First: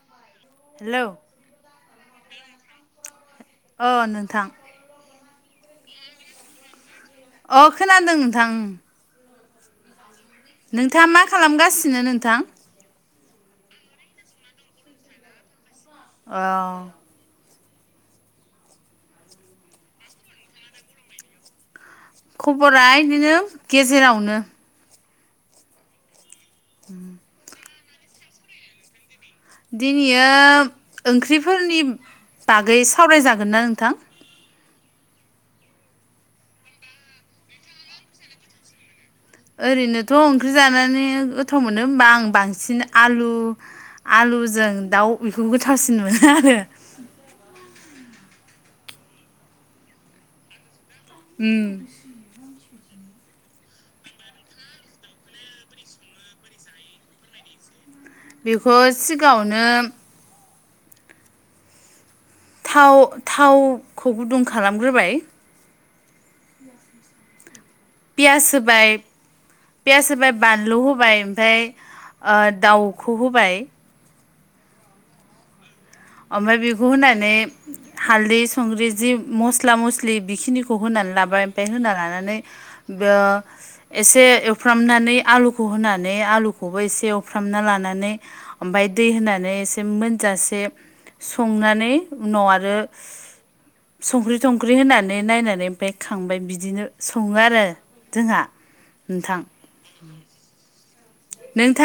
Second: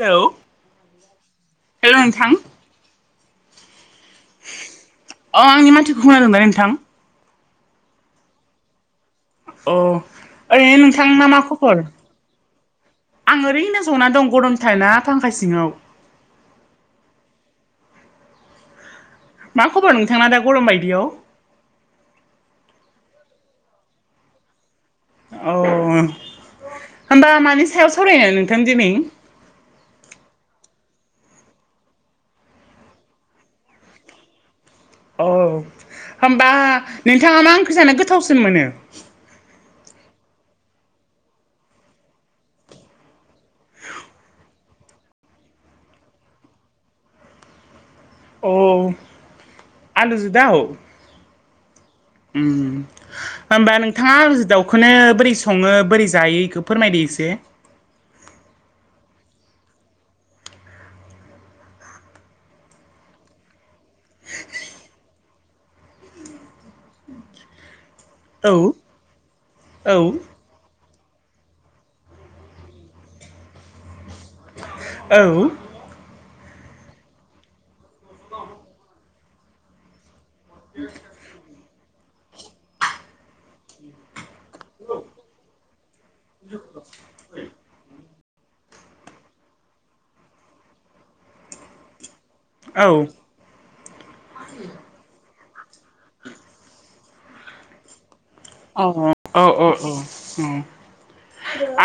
Hello hello hello नोंथां अ अ नोंथां अ आंनि माथोखौ खोनादों ना नोंथां अ खोनादों नोंथां अ ओरैनो नोंथाङा नोंथांना मा खबर खालामगासिनो नोंथां आं ओरैनो जना दं गरमथार ना फांखा सिङाव [inaudible] मा खबर नोंथांना दा गरम बायदियाव खबरा बिदिनो गेजेरावनो अ होमबा मानि सायाव सावरायनो नोंथां दिनै दिनैयो ओंख्रिफोरनि बागै सावरायजागोन ना नोंथां औ होनोमबा नोंथाङा मा ओंख्रि जानो गोथावसिन मोनो ओरैनोथ' ओंख्रि जानानै गोथाव मोनो होमबा आं बांसिन आलु आलुजों दाउ बेखौ गोथावसिन मोनो आरो अ आलुजों दाव उम उम होमबा नोंथाङा दाउखौनो बोरै सङो बोरै जायो बेखौ फोरमायदो एसे बेखौ सिगाङावनो थाव थावखौ गुदुं खालामग्रोबाय औ पियास औ होबाय बानलु होबाय ओमफ्राय दाउखौ होबाय औ ओमफ्राय बिखौ होनानै हालदै संख्रि जि मस्ला मस्लि बेखिनिखौ होनानै लाबाय होनना लानानै ओ एसे एवफ्रामनानै आलु खौ होनानै आलुखौबो एसे एवफ्रामना लानानै ओमफ्राय दै होनानै एसे मोनजासे संनानै उनाव आरो औ अ संख्रि थंख्रि होनानै नायनानै ओमफ्राय खांबाय बिदिनो सङो आरो जोंहा। औ नोंथां औ औ औ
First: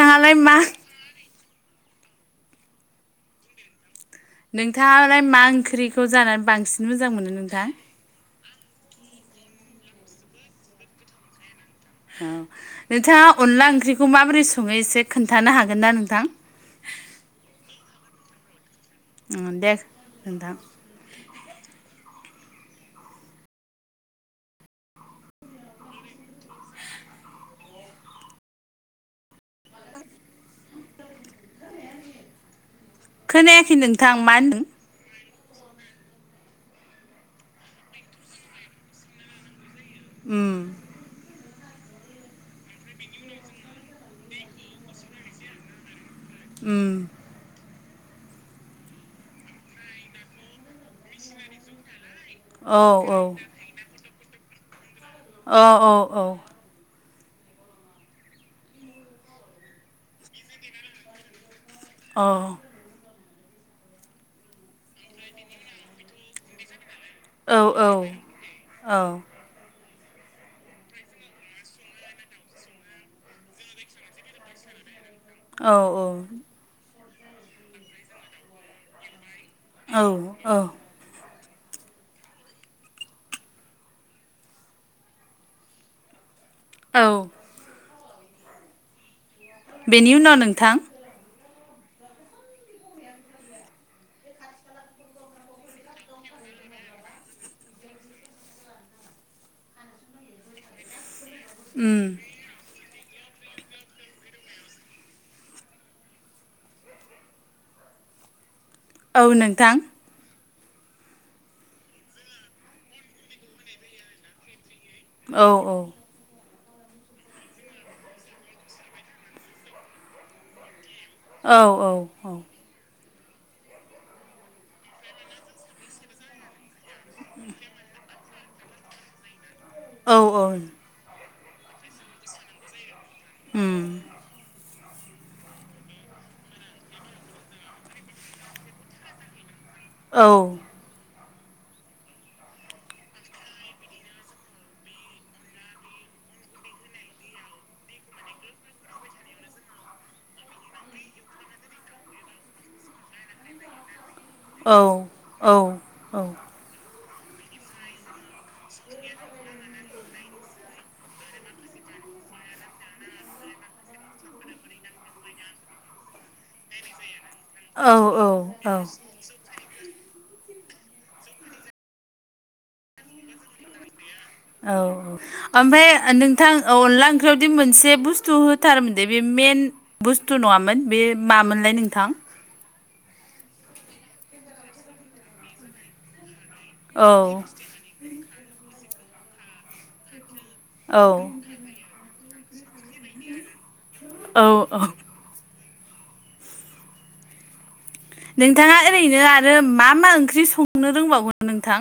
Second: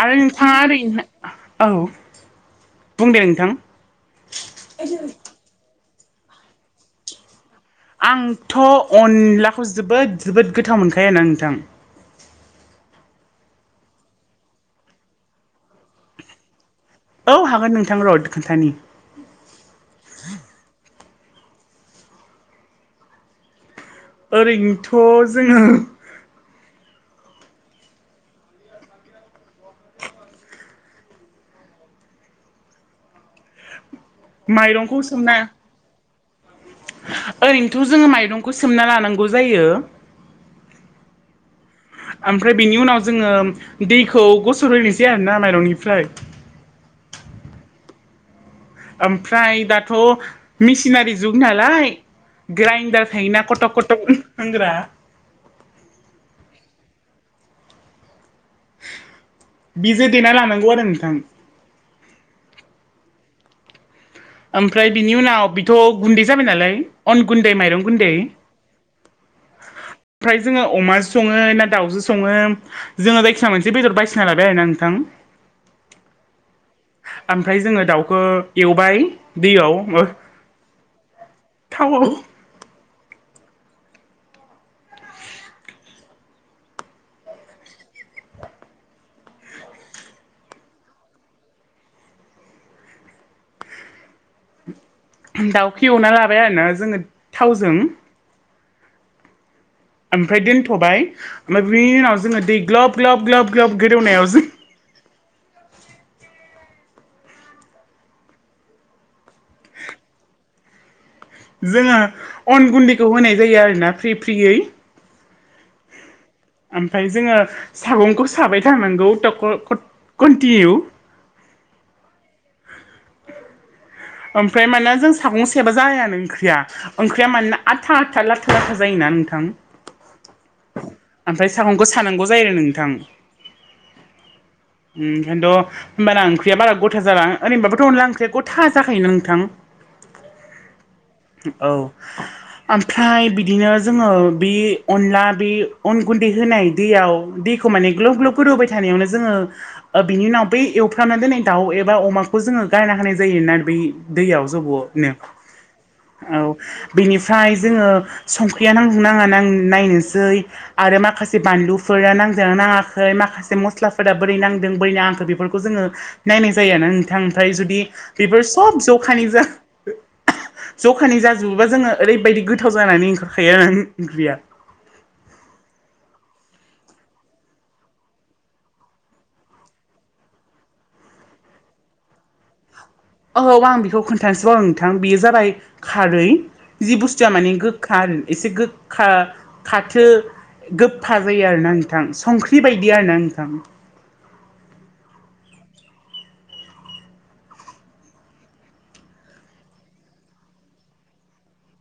आरो नोंथाङा मा ओरैनो औ बुंदे नोंथां। नोंथाङालाय मा ओंख्रिखौ जानानै बांसिन मोजां मोनो नोंथां? आंथ' अनलाखौ जोबोद जोबोद गोथाव मोनखायोना नोंथां। औ नोंथाङा अनला ओंख्रिखौ माबोरै सङो एसे खोन्थानो हागोन ना नोंथां? औ हागोन नोंथां र' खोन्थानि उम दे नोंथां। ओरैनोथ' जोङो खोनायाखै नों माइरंखौ सोमना ओरैनोथ' जोङो माइरंखौ सोमना लानांगौ जायो उम ओमफ्राय बेनि उनाव जोङो दैखौ गसरहोनोसै आरोना माइरंनिफ्राय उम ओमफ्राय दाथ' मेसिनारि जुग नालाय औ ग्राइन्दार औ थायोना कटक कटक होनग्रा औ औ औ बिजे देना लानांगौ आरो नोंथां। अ ओमफ्राय बिनि उनाव बेथ' गुन्दै जाबाय नालाय अन गुन्दै औ माइरं गुन्दै औ ओमफ्राय जोङो अमाजो सङो ना दाउजो सङो जोङो जायखिजाया मोनसे बेदर बासिना लाबाय आरोना नोंथां औ औ ओमफ्राय जोङो दाउखौ एवबाय औ दैयाव औ थावआव औ बेनि उनाव नोंथां दाउखौ एवना लाबाय आरोना जोङो थावजों ओमफ्राय दोनथ'बाय ओमफ्राय बिनि उम उनाव जोङो दै ग्लब ग्लब ग्लब ग्लब गोदौनायाव जों औ नोंथां। जोङो अन गुन्दैखौ होनाय जायो आरोना फ्रि फ्रियै औ औ ओमफ्राय जोङो सागंखौ साबाय थानांगौ टक-कन्टिनिउ औ औ औ ओमफ्राय मानोना जों सागं सेबा जायानो ओंख्रिया ओंख्रिया मानोना आथा लाथा लाथा जायोना नोंथां। औ औ ओमफ्राय सागंखौ सानांगौ जायो आरो नोंथां उम उम ओंखायनोथ' होनबाना ओंख्रिया ग'था जाना ओरैबाबोथ' अनला ओंख्रिया ग'था जाखायो नोंथां। औ औ ओमफ्राय बिदिनो जोङो बि अनला बे अन गुन्दै होनाय दैयाव दैखौ माने ग्ल'ब ग्ल'ब गोदोवहोबाय थानायावनो जोङो ओ बिनि उनाव बै एवफ्रामना दोननाय दाउ एबा अमाखौ जोङो गारना होनाय जायोना बै दैयाव। औ जबबनो औ औ बेनिफ्राय जोङो संख्रिया नांदो नाङा नां नायनोसै आरो माखासे बानलुफोरा नांजोना नाङाखै माखासे मस्लाफोरा बोरै नांदों बोरै नाङाखै बेफोरखौ जोङो नायनाय जायो आरो ना नोंथां ओमफाय जुदि औ औ बेफोर औ सब जखानि जा जखानि जाजोबोबा जोङो ओरैबायदि गोथाव जानानै ओंखारखायो आरो ओम ओंख्रिया औ ओमफाय ओ नोंथां ओ अनला ओंख्रियावदि मोनसे बुस्थु होथारमोन दे बे मेन बुस्थु नङामोन बे मामोनलाय नोंथां? औ आं बेखौ खोन्थासो बावदों नोंथां बेयो जाबाय खारै जि औ बुस्थुआ माने गो गोखा आरो एसे गोखा खाथो औ गोफा जायो आरोना नोंथां संख्रि बेबायदि आरो ना नोंथां औ औ नोंथाङा ओरैनो आरो मा मा ओंख्रि संनो रोंबावङो नोंथां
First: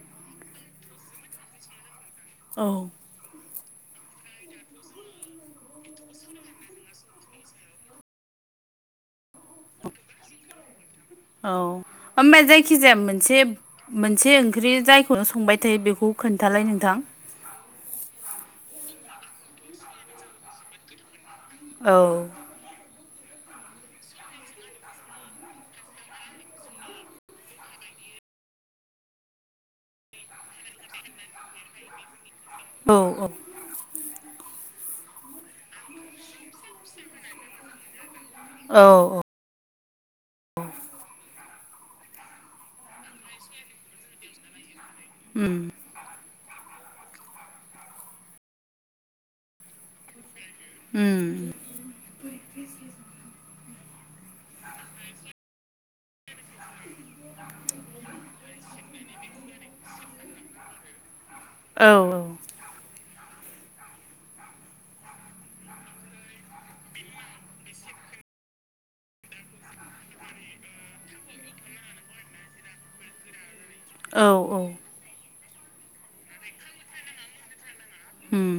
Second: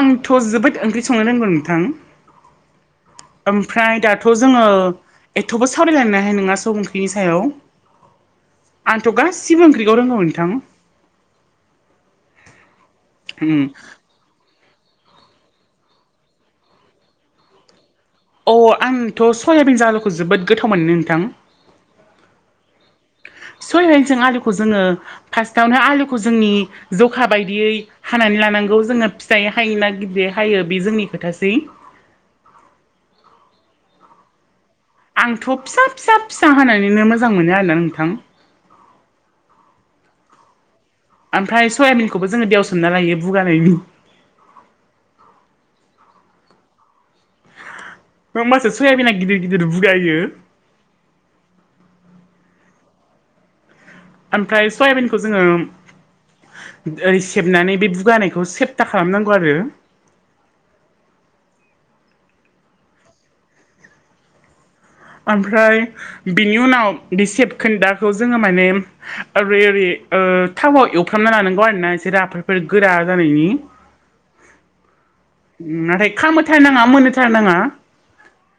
आंथ' जोबोद ओंख्रि संनो रोंगौ नोंथां। औ ओमफ्राय दाथ' जोङो एथबो सावरायलायनो हाया सब ओंख्रिनि सायाव। आंथ' गासिबो ओंख्रिखौ रोंगौ नोंथां। औ ओमबा जायखि जाया मोनसे उम मोन से ओंख्रि जायखौनो संबाय थायो बेखौ खोन्थालाय नोंथां। अ आंथ' सयाबिनजो आलुखो जोबोद गोथाव मोनो नोंथां। औ सयायिनजों आलुखौ जोङो फार्स्टआवनो आलुखौ जोंनि जखा बायदियै हानानै लानांगौ जोङो फिसायै हायोना गिदियै हायो बे जोंनि खोथासै औ औ आंथ' फिसा फिसा फिसा होनानैनो मोजां मोनो आरोना नोंथां। औ औ ओमफ्राय सयाबिनखौबो जोङो दैआव सोमना लायो बुगानायनि। ओम ओमबासो सयाबिना गिदिर गिदिर बुगायो। ओम ओमफ्राय सयाबिनखौ जोङो ओरै सेबनानै बे बुगानायखौ सेबथा खालामनांगौ आरो। औ औ ओमफ्राय बिनि उनाव बे सेबखोन्दाखौ जोङो माने ओरै ओरै ओ थावाव एवफ्रामना लानांगौ आरोना एसे राफोदफोर गोरा जानायनि औ औ नाथाय खामोथारनाङा मोनोथारनाङा ओम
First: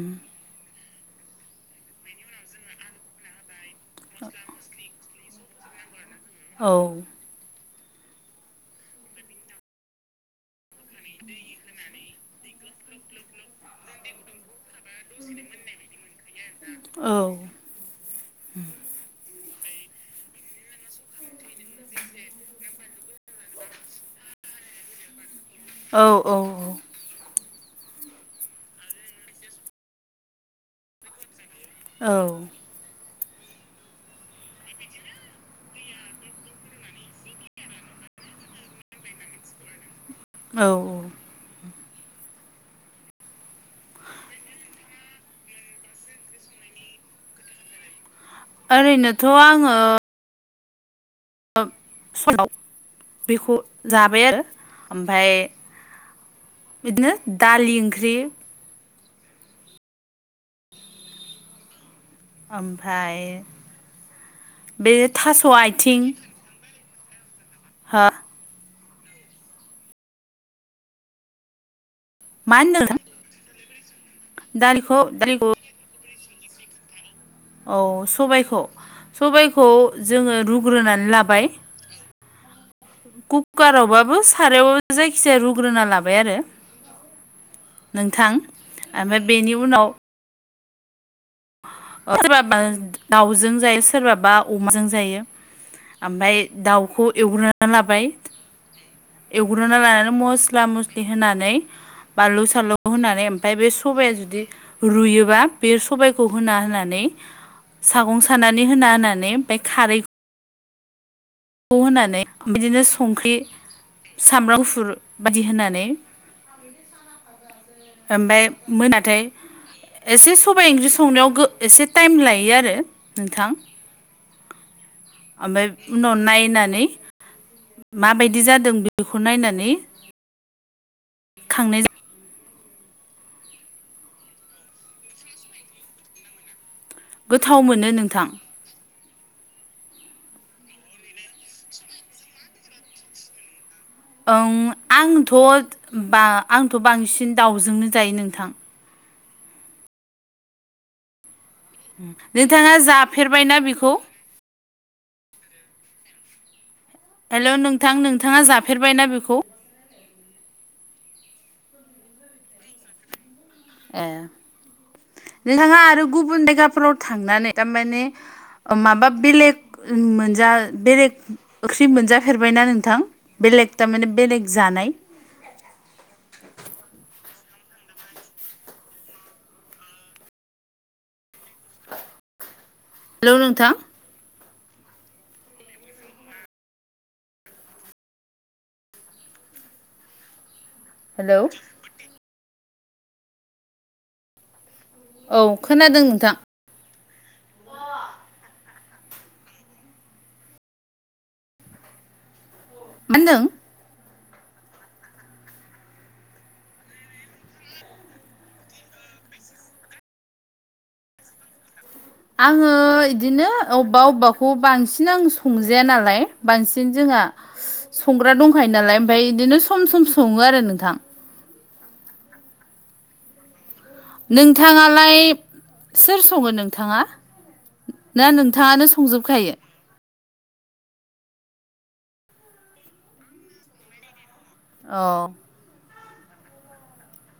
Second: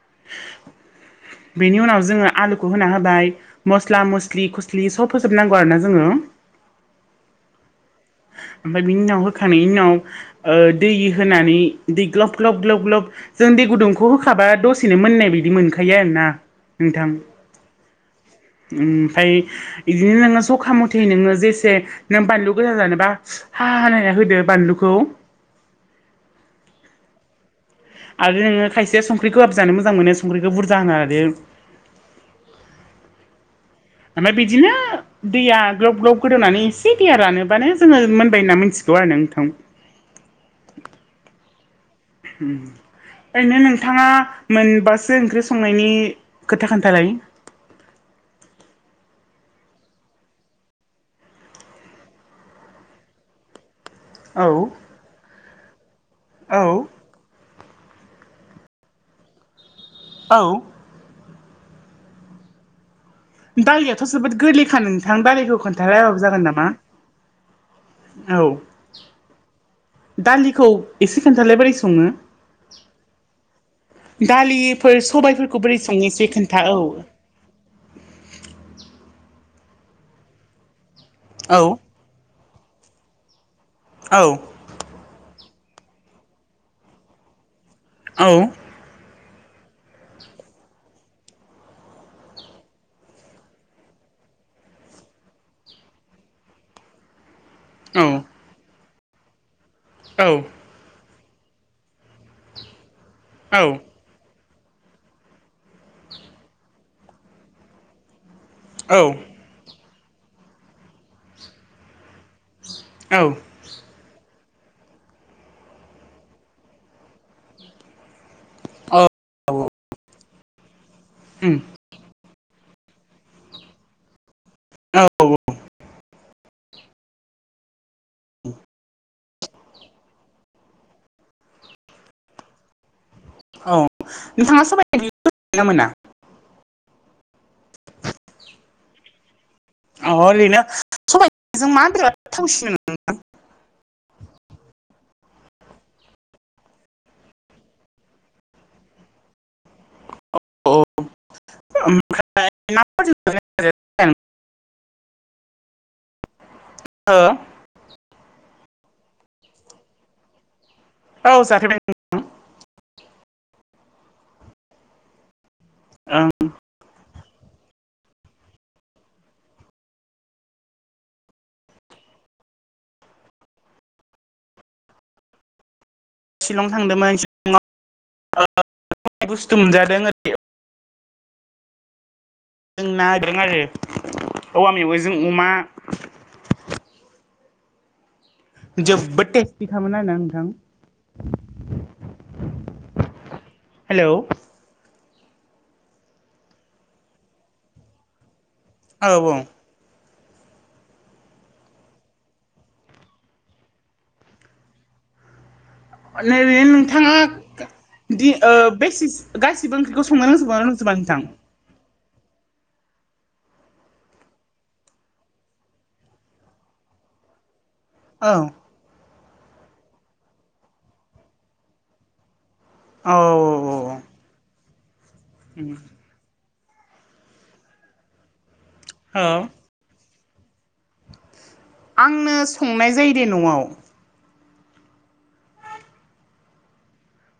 बेनि उनाव जोङो आलुखौ होना होबाय मस्ला मस्लि खुस स्लि सब होजोबनांगौ आरो ना जोङो। औ ओमफाय बिनि उनाव होखांनायनि उनाव ओ दै होनानै दै ग्लब ग्लब ग्लब जों दै गुदुंखौ होखाबा दस दसेनो मोननाय बायदि मोनखायो आरोना नोंथां। औ ओमफाय इदिनो नोङो जखा मथे नोङो जेसे नों बानलु गोजा जानोबा हा हा हा होनलायनाय होदो बानलुखौ औ औ औ आरो नोंङो खायसे संख्रिखौ आाब जानो मोजां मोनो संख्रिखौ बुरजा होनो आरो औ ओमफ्राय बिजदिनो दैया ग्लब ग्लब गोदौनानै एसे दैया रानोब्लानो जोङो मोनबाय होनना मिथिगौ आरो नों नोंथां औ ओरैनो नोंथांङा मोनबासो ओंख्रि संनायनि खोथा खोन्थालाय ओरैनोथ' आंङो साव बेखौ जाबाय आरो औ ओमफ्राय औ बिदिनो दालि ओंख्रि औ ओमफ्राय दारिलियाथ' जोबोद गोरलैखा बे नोंथां थास' बारिखौ खोन्था आथिं रायबाबो जागोन नामा हा औ दालिखौ एसे खोन्थालाय बारै संङो मा होनदों दालिफोर दालिखौ दालिखौ सबायफोरखौ बोरै संनोसै खोन्था औ औ सबायखौ सबायखौ जोंङो रुग्रोनानै लाबाय औ कुकारावबाबो औ सारायाव जायखिजाया रुग्रोना लाबाय आरो औ नोंथां ओमफ्राय बेनि उनाव सोरबाबा दाउजों जायो सोरबाबा अमाजों जायो ओमफ्राय दाउखौ एवग्रोनानै लाबाय औ एवग्रोनानै लानानै औ मस्ला मस होनानै बानलु सलु होनानै ओमफ्राय बे औ सबाया जुदि रुयोबा बे सबायखौ होना होनानै सागं सानानै होना होनानै औ ओमफाय खारै होनानै बिदिनो औ संख्रि सामब्राम गुफुर बायदि होनानै [inaudible] ओमफ्राय औ मोनाथाय एसे सबायाइ ओंख्रि संनायाव उम एसे टाइम लायो आरो नोंथां औ ओमफ्राय उनाव नायनानै माबायदि जादों बेखौ नायनानै खांनाय जायो औ नोंथांङा सबाइ ना मोना गोथाव मोनो नोंथां अ ओरैनो सबायजों [unintelligible] नोंथां ओं आंथ' बा आंथ' बांसिन दाउजोंनो जायो नोंथां नोंथाङा जाफेरबायना बेखौ [unintelligible] ओ ओ नोंथां नोंथांङा जाफेरबायना बेखौ औ जाफे ए नोंथांङा आरो ओं गुबुन जायगाफोराव थांनानै थारमाने माबा बेलेग मोनजा बेलेग ओंख्रि मोनजाफेरबायना नोंथां बेलेग थारमाने बेलेग जानाय शिलं थांदोंमोन लआव बुस्थु मोनजादों ओरै [inaudible] जों हेल' नाागदों आरो नोंथां औवा मेवाइजों अमा जोबोद टेस्टि खामोन आरोना नोंथां हेलौ हेलौ औ खोनादों नोंथां औ मा होनदों नैबे नोंथां ओ दि ओ बे सिस गासिबो ओंख्रिखौ संनो रोंजोबोना रोंजोबा नोंथां आङो इदिनो अवबा अवबाखौ बांसिन आं संजाया नालाय बांसिन जोंहा औ संग्रा दंखायो नालाय ओमफाय इदिनो सम सम सङो आरो नोंथां अ औ नोंथाङालाय उम सोर सङो नोंथाङा ना नोंथाङानो संजोब औ खायो आंनो संनाय जायो दे न'आव अ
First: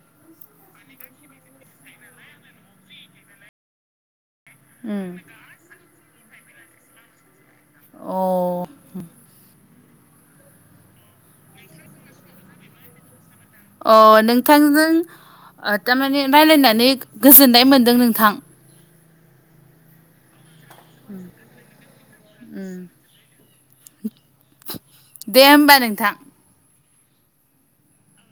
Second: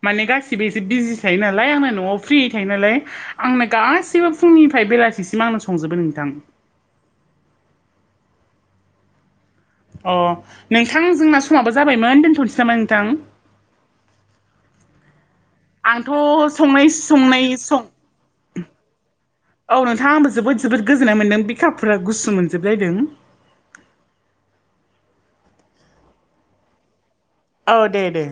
माने गासिबो एसे बिजि थायो नालाय आंनो न'आव फ्रियै थायो नालाय आंनो गासिबो फुंनिफ्राय उम बेलासिसिम आंनो संजोबो नोंथां अ अ नोंथां जोंना समाबो जाबायमोन दोनथ'नोसै नामा नोंथां अ नोंथांजों ओ आंथ' टामाने संनाय रायलायनानै संनाय गोजोननाय सं मोनदों नोंथां औ नोंथां आंबो जोबोद जोबोद गोजोननाय मोन्दों बिखाफोरानो गुसु मोनजोब लायदों दे होमबा नोंथां औ दे दे